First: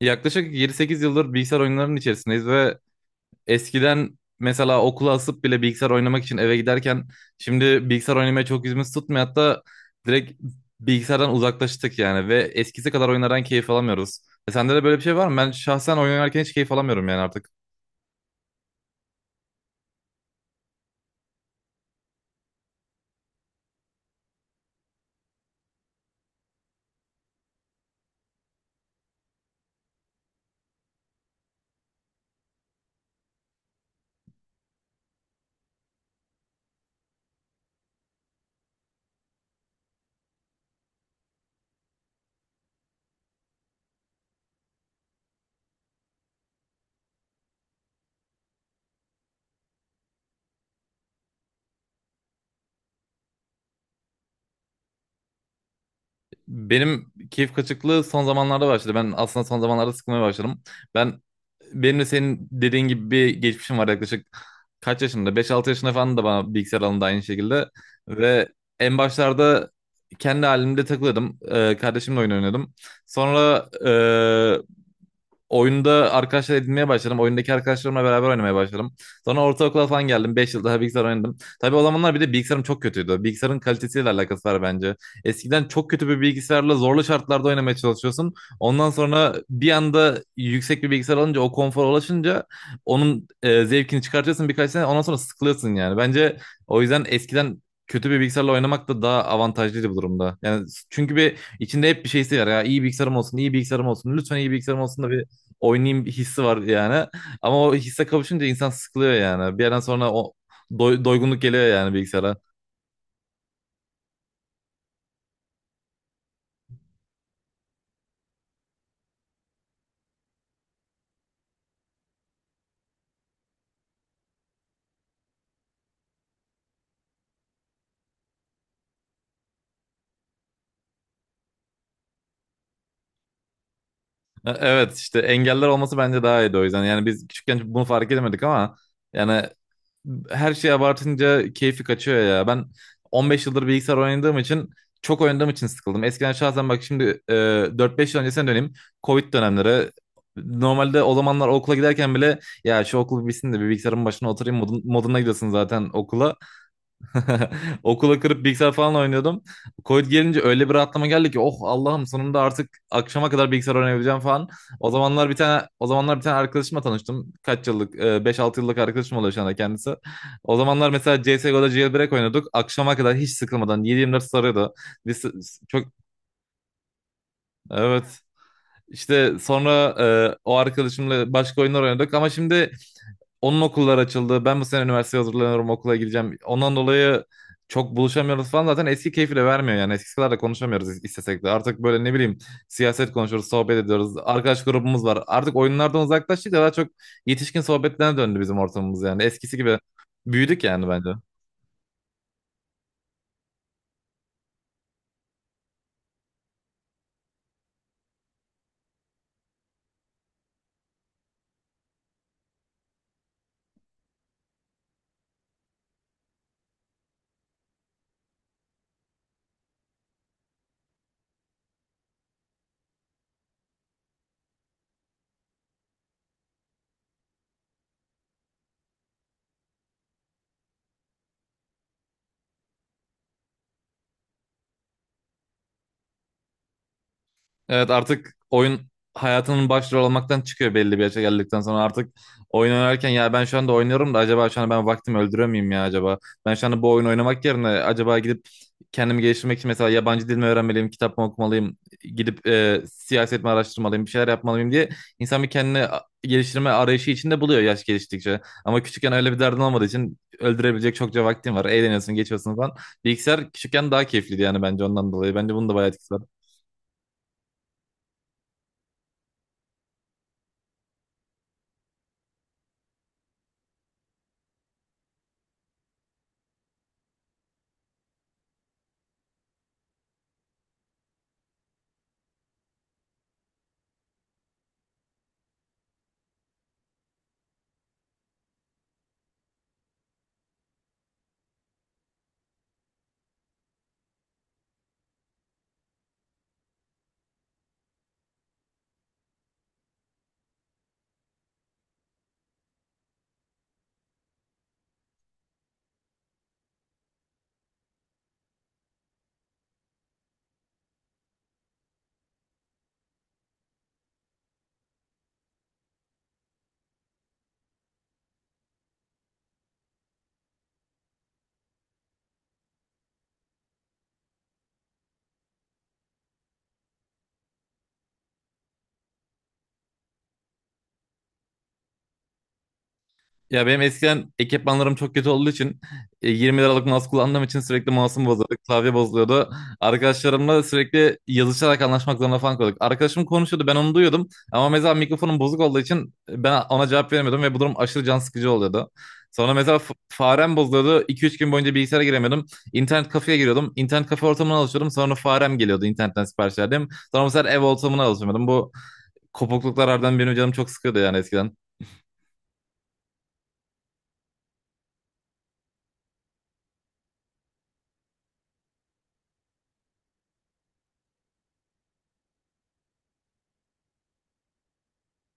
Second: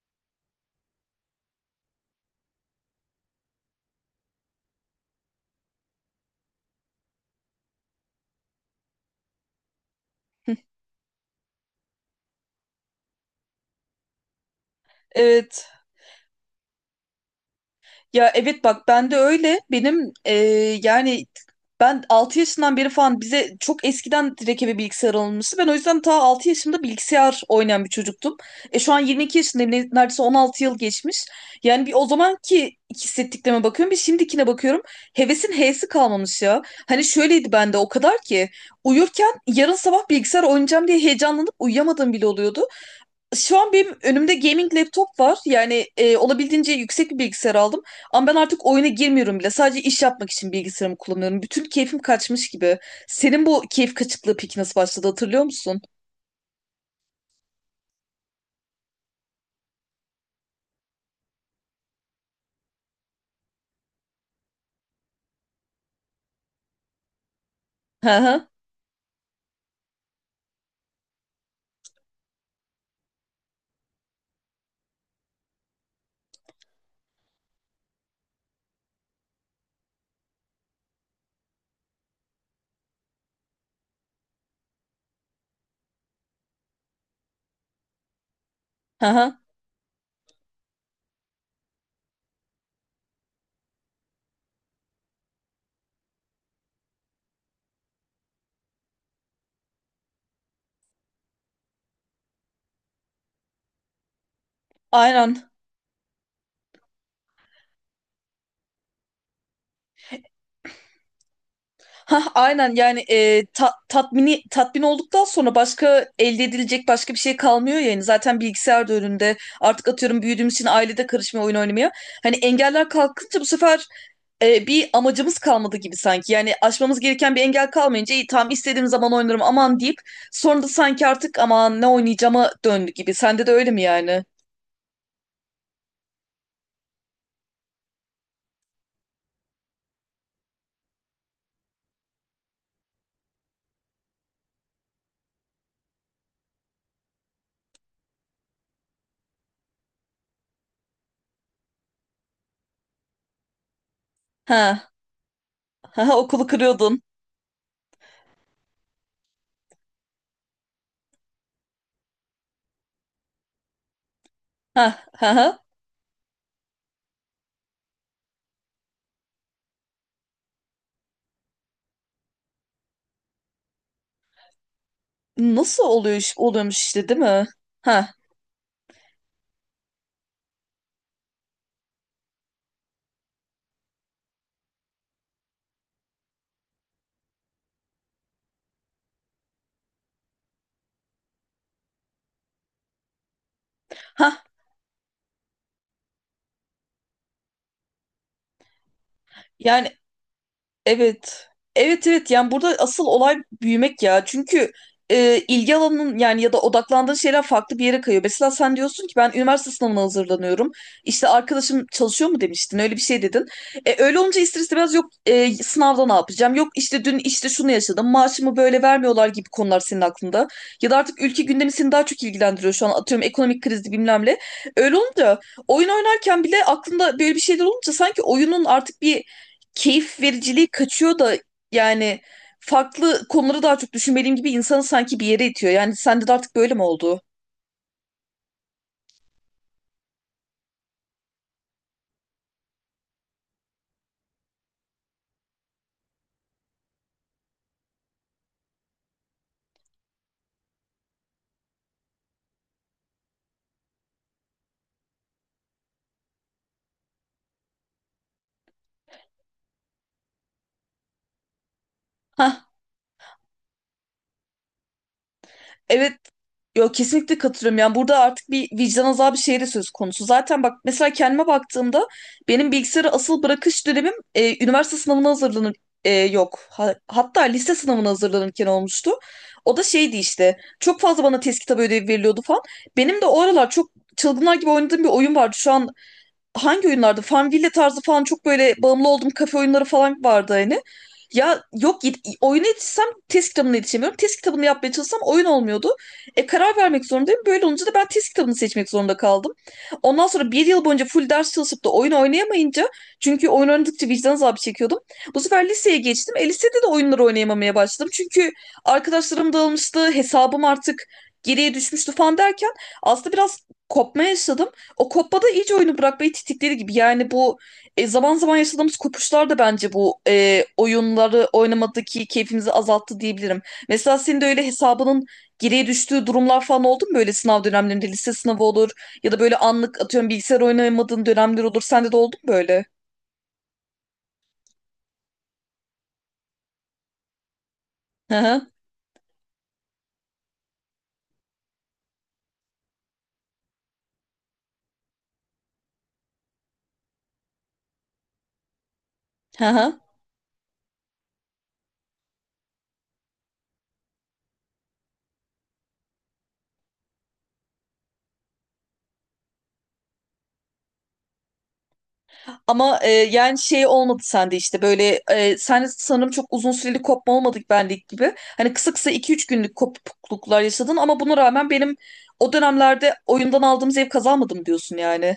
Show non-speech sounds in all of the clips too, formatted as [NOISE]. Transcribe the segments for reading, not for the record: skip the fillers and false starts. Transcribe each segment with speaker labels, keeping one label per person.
Speaker 1: Yaklaşık 7 sekiz yıldır bilgisayar oyunlarının içerisindeyiz ve eskiden mesela okula asıp bile bilgisayar oynamak için eve giderken şimdi bilgisayar oynamaya çok yüzümüz tutmuyor. Hatta direkt bilgisayardan uzaklaştık yani ve eskisi kadar oyunlardan keyif alamıyoruz. E sende de böyle bir şey var mı? Ben
Speaker 2: Evet.
Speaker 1: şahsen oyun oynarken hiç keyif alamıyorum yani artık.
Speaker 2: Ya evet, bak ben de öyle. Benim yani ben 6 yaşından beri falan bize çok eskiden direkt eve bilgisayar alınmıştı. Ben o yüzden ta 6 yaşımda bilgisayar oynayan bir çocuktum. E şu an 22 yaşındayım. Neredeyse 16 yıl geçmiş. Yani bir o zamanki hissettiklerime bakıyorum. Bir şimdikine bakıyorum. Hevesin H'si kalmamış ya. Hani şöyleydi bende, o kadar ki uyurken yarın sabah bilgisayar oynayacağım diye heyecanlanıp uyuyamadığım bile oluyordu. Şu an benim önümde gaming laptop var. Yani olabildiğince yüksek bir bilgisayar aldım. Ama ben artık oyuna girmiyorum bile. Sadece iş yapmak için bilgisayarımı kullanıyorum. Bütün keyfim kaçmış gibi. Senin bu keyif kaçıklığı peki nasıl başladı, hatırlıyor musun?
Speaker 1: Benim keyif kaçıklığı son zamanlarda başladı. Ben aslında son zamanlarda sıkılmaya başladım. Ben benim de senin dediğin gibi bir geçmişim var yaklaşık kaç yaşında? Beş 6 yaşında falan da bana bilgisayar alındı aynı şekilde.
Speaker 2: Hı
Speaker 1: Ve
Speaker 2: hı.
Speaker 1: en başlarda kendi halimde takılıyordum. Kardeşimle oyun oynuyordum. Sonra oyunda arkadaşlar edinmeye başladım. Oyundaki arkadaşlarımla beraber oynamaya başladım. Sonra ortaokula falan geldim. 5 yıl daha bilgisayar oynadım. Tabii o zamanlar bir de bilgisayarım çok kötüydü. Bilgisayarın kalitesiyle alakası var bence. Eskiden çok kötü bir bilgisayarla zorlu şartlarda oynamaya çalışıyorsun. Ondan
Speaker 2: Hı
Speaker 1: sonra
Speaker 2: hı.
Speaker 1: bir anda yüksek bir bilgisayar alınca o konfora ulaşınca onun zevkini çıkartıyorsun birkaç sene. Ondan sonra sıkılıyorsun yani. Bence o yüzden eskiden kötü bir bilgisayarla oynamak da daha avantajlıydı bu durumda. Yani çünkü bir İçinde hep bir şeysi var ya. İyi bilgisayarım olsun, iyi bilgisayarım olsun. Lütfen iyi bilgisayarım olsun da bir
Speaker 2: Aynen.
Speaker 1: oynayayım bir hissi var yani. Ama o hisse kavuşunca insan sıkılıyor yani. Bir yerden sonra o doygunluk geliyor yani
Speaker 2: Hah,
Speaker 1: bilgisayara.
Speaker 2: aynen. Yani tatmini tatmin olduktan sonra başka elde edilecek başka bir şey kalmıyor yani. Zaten bilgisayar da önünde artık, atıyorum, büyüdüğümüz için ailede karışmaya oyun oynamaya, hani, engeller kalkınca bu sefer bir amacımız kalmadı gibi sanki. Yani aşmamız gereken bir engel kalmayınca iyi tamam, istediğim zaman oynarım, aman deyip, sonra da sanki artık aman ne oynayacağıma döndü gibi. Sende de öyle mi yani?
Speaker 1: Evet işte engeller olması bence daha iyiydi o yüzden. Yani biz küçükken bunu fark edemedik ama yani her şeyi abartınca keyfi kaçıyor ya. Ben 15 yıldır bilgisayar oynadığım için çok oynadığım için sıkıldım. Eskiden şahsen bak şimdi 4-5 yıl öncesine döneyim. Covid dönemleri. Normalde o zamanlar okula giderken bile ya şu okul bitsin de bir bilgisayarın başına oturayım
Speaker 2: Ha
Speaker 1: moduna gidiyorsun zaten
Speaker 2: ha,
Speaker 1: okula.
Speaker 2: okulu kırıyordun.
Speaker 1: [LAUGHS] Okula kırıp bilgisayar falan oynuyordum. Covid gelince öyle bir rahatlama geldi ki oh Allah'ım sonunda artık akşama kadar bilgisayar oynayabileceğim falan.
Speaker 2: Ha
Speaker 1: O zamanlar
Speaker 2: ha
Speaker 1: bir
Speaker 2: ha.
Speaker 1: tane o zamanlar bir tane arkadaşımla tanıştım. Kaç yıllık? 5-6 yıllık arkadaşım oluyor şu anda kendisi. O zamanlar mesela CS:GO'da jailbreak oynuyorduk. Akşama kadar hiç sıkılmadan 7/24 sarıyordu. Biz
Speaker 2: Nasıl
Speaker 1: çok,
Speaker 2: oluyor, oluyormuş işte, değil mi?
Speaker 1: evet.
Speaker 2: Ha
Speaker 1: İşte sonra o arkadaşımla başka oyunlar oynadık ama şimdi onun okullar açıldı. Ben bu sene üniversiteye hazırlanıyorum, okula gideceğim. Ondan dolayı çok buluşamıyoruz falan. Zaten eski keyfi de vermiyor yani. Eskisi kadar da konuşamıyoruz istesek de. Artık böyle ne bileyim siyaset konuşuyoruz, sohbet ediyoruz.
Speaker 2: ha
Speaker 1: Arkadaş grubumuz var. Artık oyunlardan uzaklaştık da daha çok yetişkin sohbetlerine döndü bizim ortamımız yani. Eskisi gibi
Speaker 2: yani.
Speaker 1: büyüdük yani bence.
Speaker 2: Evet. Evet, evet, yani burada asıl olay büyümek ya. Çünkü ilgi alanının, yani ya da odaklandığın şeyler farklı bir yere kayıyor. Mesela sen diyorsun ki ben üniversite sınavına hazırlanıyorum. İşte arkadaşım çalışıyor mu demiştin, öyle bir şey dedin. E, öyle olunca ister istemez, yok sınavda ne yapacağım, yok işte dün işte şunu yaşadım, maaşımı böyle vermiyorlar gibi konular senin aklında. Ya da artık ülke gündemi seni daha çok ilgilendiriyor şu an, atıyorum, ekonomik krizi bilmem ne. Öyle olunca, oyun oynarken bile aklında böyle bir şeyler olunca, sanki oyunun artık bir keyif vericiliği kaçıyor da yani farklı konuları daha çok düşünmeliyim gibi insanı sanki bir yere itiyor. Yani sende de artık böyle mi oldu?
Speaker 1: Evet artık oyun hayatının başrol olmaktan çıkıyor belli bir yaşa geldikten sonra artık oyun oynarken ya ben şu anda oynuyorum da acaba şu anda ben vaktimi öldürüyor muyum ya acaba? Ben şu anda bu oyunu oynamak yerine acaba gidip kendimi geliştirmek için mesela yabancı dil mi öğrenmeliyim, kitap mı okumalıyım, gidip siyaset mi araştırmalıyım, bir şeyler yapmalıyım diye insan bir kendini geliştirme arayışı içinde buluyor yaş geliştikçe. Ama küçükken öyle bir derdin olmadığı için öldürebilecek çokça vaktin var. Eğleniyorsun, geçiyorsun
Speaker 2: Hah,
Speaker 1: falan. Bilgisayar küçükken daha keyifliydi yani bence ondan dolayı. Bence bunun da bayağı
Speaker 2: evet.
Speaker 1: etkisi var.
Speaker 2: Yo, kesinlikle katılıyorum. Yani burada artık bir vicdan azabı şeyi de söz konusu. Zaten bak, mesela kendime baktığımda benim bilgisayarı asıl bırakış dönemim üniversite sınavına hazırlanır yok, hatta lise sınavına hazırlanırken olmuştu. O da şeydi işte, çok fazla bana test kitabı ödevi veriliyordu falan. Benim de o aralar çok çılgınlar gibi oynadığım bir oyun vardı. Şu an hangi oyunlarda? Farmville tarzı falan, çok böyle bağımlı olduğum kafe oyunları falan vardı hani. Ya yok, oyuna yetişsem test kitabına yetişemiyorum. Test kitabını yapmaya çalışsam oyun olmuyordu. E karar vermek zorundayım. Böyle olunca da ben test kitabını seçmek zorunda kaldım. Ondan sonra bir yıl boyunca full ders çalışıp da oyun oynayamayınca, çünkü oyun oynadıkça vicdan azabı çekiyordum. Bu sefer liseye geçtim. E lisede de oyunları oynayamamaya başladım. Çünkü arkadaşlarım dağılmıştı, hesabım artık geriye düşmüştü falan derken aslında biraz kopma yaşadım. O kopmada iyice oyunu bırakmayı titikleri gibi. Yani bu zaman zaman yaşadığımız kopuşlar da bence bu oyunları oynamadaki keyfimizi azalttı diyebilirim. Mesela senin de öyle hesabının geriye düştüğü durumlar falan oldu mu böyle sınav dönemlerinde? Lise sınavı olur ya da böyle anlık, atıyorum, bilgisayar oynayamadığın dönemler olur. Sende de oldu mu böyle?
Speaker 1: Ya benim eskiden ekipmanlarım çok kötü olduğu için 20 liralık mouse kullandığım için sürekli mouse'um
Speaker 2: Hı
Speaker 1: bozuldu,
Speaker 2: hı.
Speaker 1: klavye bozuluyordu. Arkadaşlarımla sürekli yazışarak anlaşmak zorunda falan kalıyorduk. Arkadaşım konuşuyordu ben onu duyuyordum ama mesela mikrofonum bozuk olduğu için ben ona cevap veremiyordum ve bu durum aşırı can sıkıcı oluyordu. Sonra
Speaker 2: Hı
Speaker 1: mesela
Speaker 2: hı.
Speaker 1: farem bozuluyordu. İki üç gün boyunca bilgisayara giremiyordum. İnternet kafeye giriyordum. İnternet kafe ortamına alışıyordum. Sonra farem geliyordu internetten sipariş verdim. Sonra mesela ev ortamına alışıyordum. Bu kopukluklar harbiden benim canım çok sıkıyordu yani eskiden.
Speaker 2: Ama yani şey olmadı sende, işte böyle sen sanırım çok uzun süreli kopma olmadık benlik gibi. Hani kısa kısa 2-3 günlük kopukluklar yaşadın ama buna rağmen benim o dönemlerde oyundan aldığım zevk kazanmadım diyorsun yani.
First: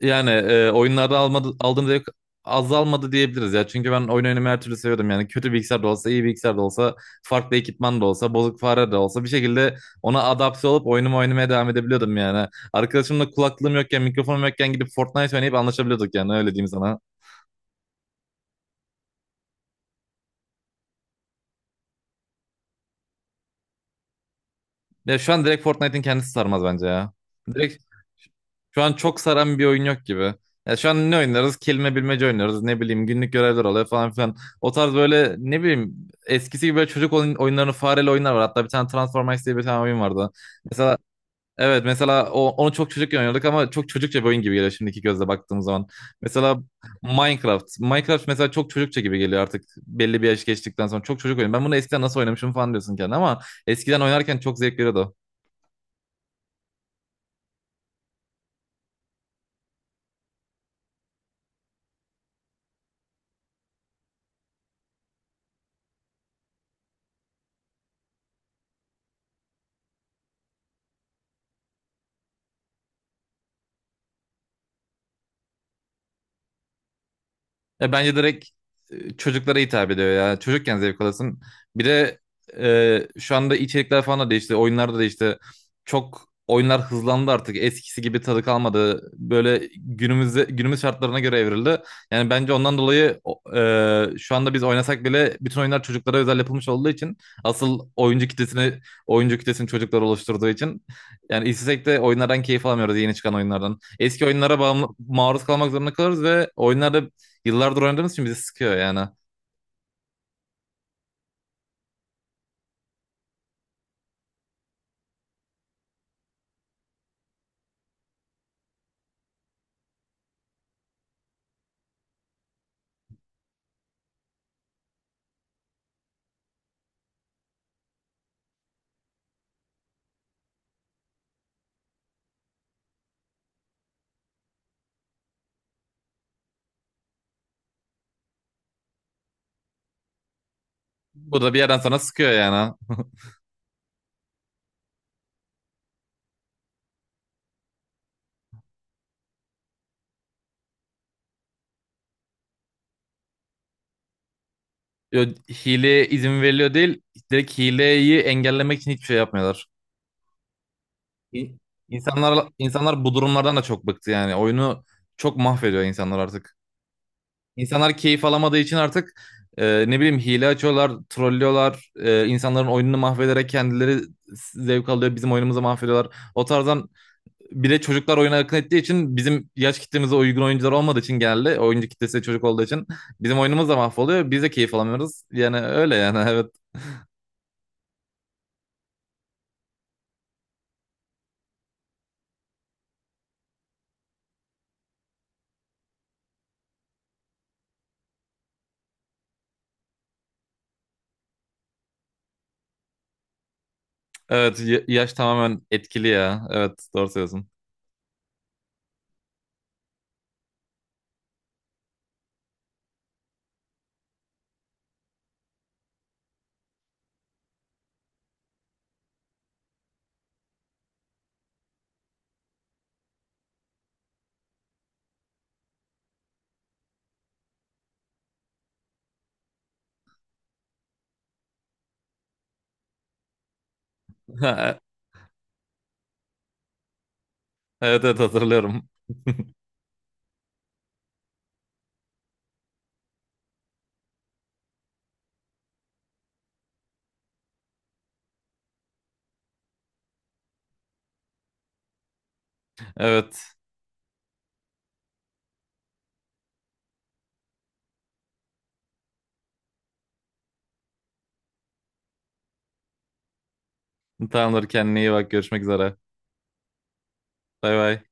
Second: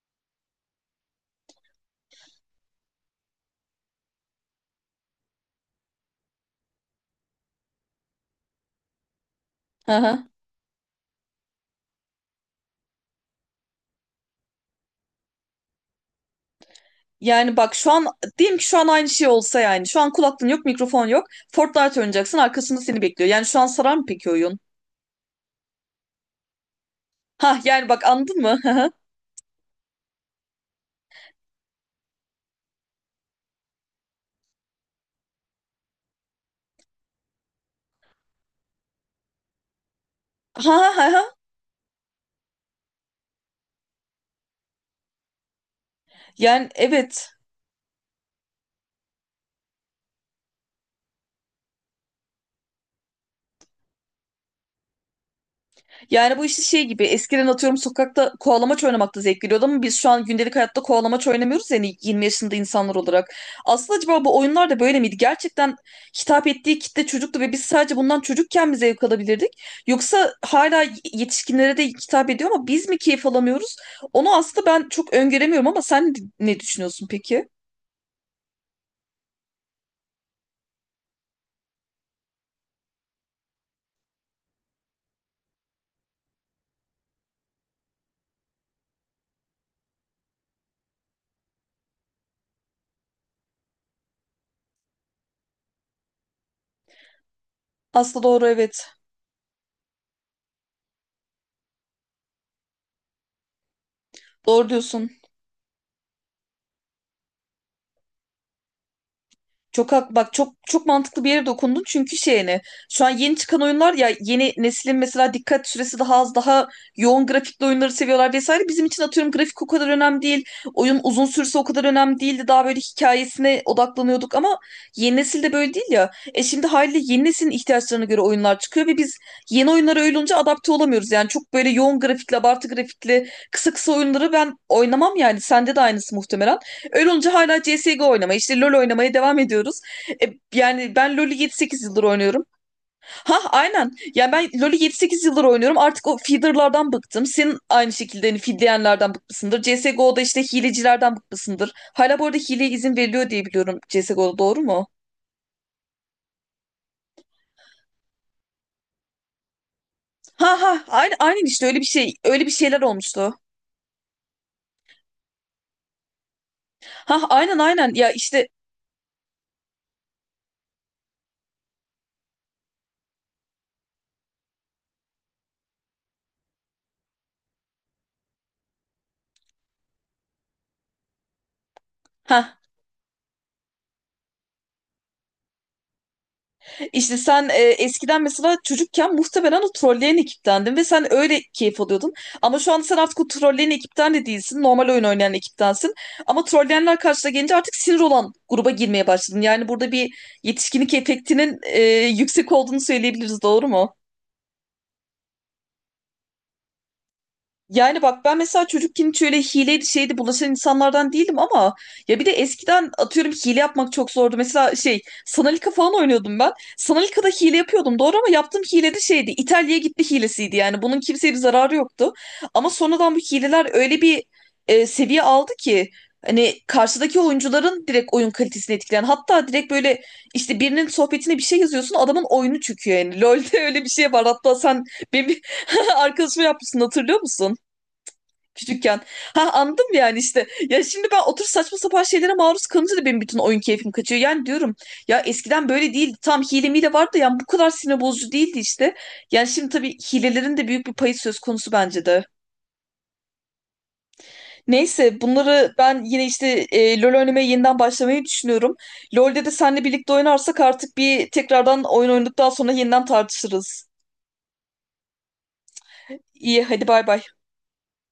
Speaker 1: Yani oyunlarda almadı, aldığım zevk azalmadı diyebiliriz ya. Çünkü ben oyun oynamayı her türlü seviyordum. Yani kötü bilgisayar da olsa, iyi bilgisayar da olsa, farklı ekipman da olsa, bozuk fare de olsa bir şekilde
Speaker 2: Hı
Speaker 1: ona
Speaker 2: hı.
Speaker 1: adapte olup oyunumu oynamaya devam edebiliyordum yani. Arkadaşımla kulaklığım yokken, mikrofonum yokken gidip Fortnite oynayıp anlaşabiliyorduk yani öyle diyeyim sana.
Speaker 2: Yani bak şu an diyelim ki şu an aynı şey olsa, yani şu an kulaklığın yok, mikrofon yok, Fortnite oynayacaksın, arkasında seni bekliyor. Yani şu an sarar mı peki oyun?
Speaker 1: Ya şu an direkt Fortnite'in kendisi sarmaz bence ya.
Speaker 2: Ha
Speaker 1: Direkt
Speaker 2: yani, bak, anladın mı?
Speaker 1: şu an
Speaker 2: [LAUGHS]
Speaker 1: çok saran bir oyun yok gibi. Ya şu an ne oynarız? Kelime bilmece oynarız. Ne bileyim günlük görevler oluyor falan filan. O tarz böyle ne bileyim eskisi gibi böyle çocuk oyunlarını fareli oyunlar var. Hatta bir tane Transformers diye bir tane oyun vardı.
Speaker 2: Ha ha
Speaker 1: Mesela
Speaker 2: ha. Ha.
Speaker 1: evet mesela onu çok çocukken oynuyorduk ama çok çocukça bir oyun gibi geliyor şimdiki gözle baktığım zaman. Mesela
Speaker 2: Yani evet.
Speaker 1: Minecraft. Minecraft mesela çok çocukça gibi geliyor artık belli bir yaş geçtikten sonra. Çok çocuk oyun. Ben bunu eskiden nasıl oynamışım falan diyorsun kendine ama eskiden oynarken çok zevk veriyordu.
Speaker 2: Yani bu işte şey gibi, eskiden atıyorum sokakta kovalamaç oynamakta zevk geliyordu ama biz şu an gündelik hayatta kovalamaç oynamıyoruz yani, 20 yaşında insanlar olarak. Aslında acaba bu oyunlar da böyle miydi? Gerçekten hitap ettiği kitle çocuktu ve biz sadece bundan çocukken mi zevk alabilirdik? Yoksa hala yetişkinlere de hitap ediyor ama biz mi keyif alamıyoruz? Onu aslında ben çok öngöremiyorum ama sen ne düşünüyorsun peki?
Speaker 1: Ya bence direkt çocuklara hitap ediyor ya. Çocukken zevk alasın. Bir de şu anda içerikler falan da değişti. Oyunlar da değişti. Çok oyunlar hızlandı artık. Eskisi gibi tadı kalmadı. Böyle günümüzde günümüz şartlarına göre evrildi. Yani bence ondan dolayı şu anda biz oynasak bile bütün oyunlar çocuklara özel yapılmış olduğu için asıl
Speaker 2: Aslında doğru, evet.
Speaker 1: oyuncu kitlesini çocuklar oluşturduğu için yani istesek de oyunlardan keyif alamıyoruz yeni çıkan oyunlardan. Eski oyunlara
Speaker 2: Doğru
Speaker 1: bağımlı,
Speaker 2: diyorsun.
Speaker 1: maruz kalmak zorunda kalırız ve oyunlarda yıllardır oynadığımız için bizi sıkıyor yani.
Speaker 2: Çok hak, bak, çok çok mantıklı bir yere dokundun çünkü şeyini, şu an yeni çıkan oyunlar ya, yeni neslin mesela dikkat süresi daha az, daha yoğun grafikli oyunları seviyorlar vesaire, bizim için atıyorum grafik o kadar önemli değil, oyun uzun sürse o kadar önemli değildi, daha böyle hikayesine odaklanıyorduk ama yeni nesil de böyle değil ya. Şimdi haliyle yeni neslin ihtiyaçlarına göre oyunlar çıkıyor ve biz yeni oyunlara, öyle olunca, adapte olamıyoruz yani, çok böyle yoğun grafikli, abartı grafikli, kısa kısa oyunları ben oynamam yani, sende de aynısı muhtemelen. Öyle olunca hala CSGO oynamaya, işte LoL oynamaya devam ediyoruz. E, yani ben LoL'ü
Speaker 1: Bu da bir yerden
Speaker 2: 7-8
Speaker 1: sonra
Speaker 2: yıldır
Speaker 1: sıkıyor
Speaker 2: oynuyorum.
Speaker 1: yani.
Speaker 2: Ha aynen. Yani ben LoL'ü 7-8 yıldır oynuyorum. Artık o feederlardan bıktım. Senin aynı şekilde hani feedleyenlerden bıkmışsındır. CSGO'da işte hilecilerden bıkmışsındır. Hala bu arada hileye izin veriliyor diye biliyorum CSGO'da, doğru mu?
Speaker 1: Hileye izin veriliyor değil. Direkt hileyi engellemek için hiçbir şey yapmıyorlar.
Speaker 2: Ha ha, aynen, aynen
Speaker 1: İ-
Speaker 2: işte öyle bir şey, öyle
Speaker 1: İnsanlar,
Speaker 2: bir şeyler
Speaker 1: insanlar bu
Speaker 2: olmuştu.
Speaker 1: durumlardan da çok bıktı yani. Oyunu çok mahvediyor insanlar artık.
Speaker 2: Ha aynen, aynen
Speaker 1: İnsanlar
Speaker 2: ya,
Speaker 1: keyif
Speaker 2: işte.
Speaker 1: alamadığı için artık ne bileyim hile açıyorlar, trollüyorlar. E, insanların oyununu mahvederek kendileri zevk alıyor. Bizim oyunumuzu mahvediyorlar. O tarzdan bir de çocuklar oyuna akın ettiği için bizim yaş kitlemize uygun oyuncular olmadığı için geldi. Oyuncu kitlesi çocuk
Speaker 2: Ha.
Speaker 1: olduğu için bizim oyunumuz da mahvoluyor. Biz de keyif alamıyoruz. Yani öyle yani [LAUGHS] evet.
Speaker 2: İşte sen eskiden mesela çocukken muhtemelen o trolleyen ekiptendin ve sen öyle keyif alıyordun. Ama şu anda sen artık o trolleyen ekipten de değilsin. Normal oyun oynayan ekiptensin. Ama trolleyenler karşına gelince artık sinir olan gruba girmeye başladın. Yani burada bir yetişkinlik efektinin yüksek olduğunu söyleyebiliriz, doğru mu?
Speaker 1: Evet yaş tamamen etkili ya. Evet doğru söylüyorsun.
Speaker 2: Yani bak ben mesela çocukken hiç öyle hileydi şeydi bulaşan insanlardan değilim ama, ya, bir de eskiden atıyorum hile yapmak çok zordu. Mesela şey, Sanalika falan oynuyordum ben. Sanalika'da hile yapıyordum doğru, ama yaptığım hile de şeydi, İtalya'ya gitti hilesiydi, yani bunun kimseye bir zararı yoktu. Ama sonradan bu hileler öyle bir seviye aldı ki hani karşıdaki oyuncuların direkt oyun kalitesini etkileyen, hatta direkt böyle işte birinin sohbetine bir şey yazıyorsun, adamın oyunu çöküyor yani. [LAUGHS] LoL'de öyle bir şey var hatta, sen
Speaker 1: [LAUGHS]
Speaker 2: benim bir [LAUGHS] arkadaşıma yapmışsın, hatırlıyor musun?
Speaker 1: Evet evet hatırlıyorum.
Speaker 2: Küçükken.
Speaker 1: [LAUGHS]
Speaker 2: Ha, anladım yani işte. Ya şimdi ben otur, saçma sapan şeylere maruz kalınca da benim bütün oyun keyfim kaçıyor. Yani diyorum ya, eskiden böyle değildi. Tam hile mile vardı da yani bu kadar sinir bozucu değildi işte. Yani şimdi tabii hilelerin de büyük bir payı söz konusu bence de.
Speaker 1: Evet
Speaker 2: Neyse, bunları ben yine işte LoL oynamaya yeniden başlamayı düşünüyorum. LoL'de de seninle birlikte oynarsak artık bir tekrardan oyun oynadıktan sonra yeniden tartışırız.
Speaker 1: tamamdır kendine iyi bak görüşmek üzere.
Speaker 2: İyi, hadi bay bay.
Speaker 1: Bay bay.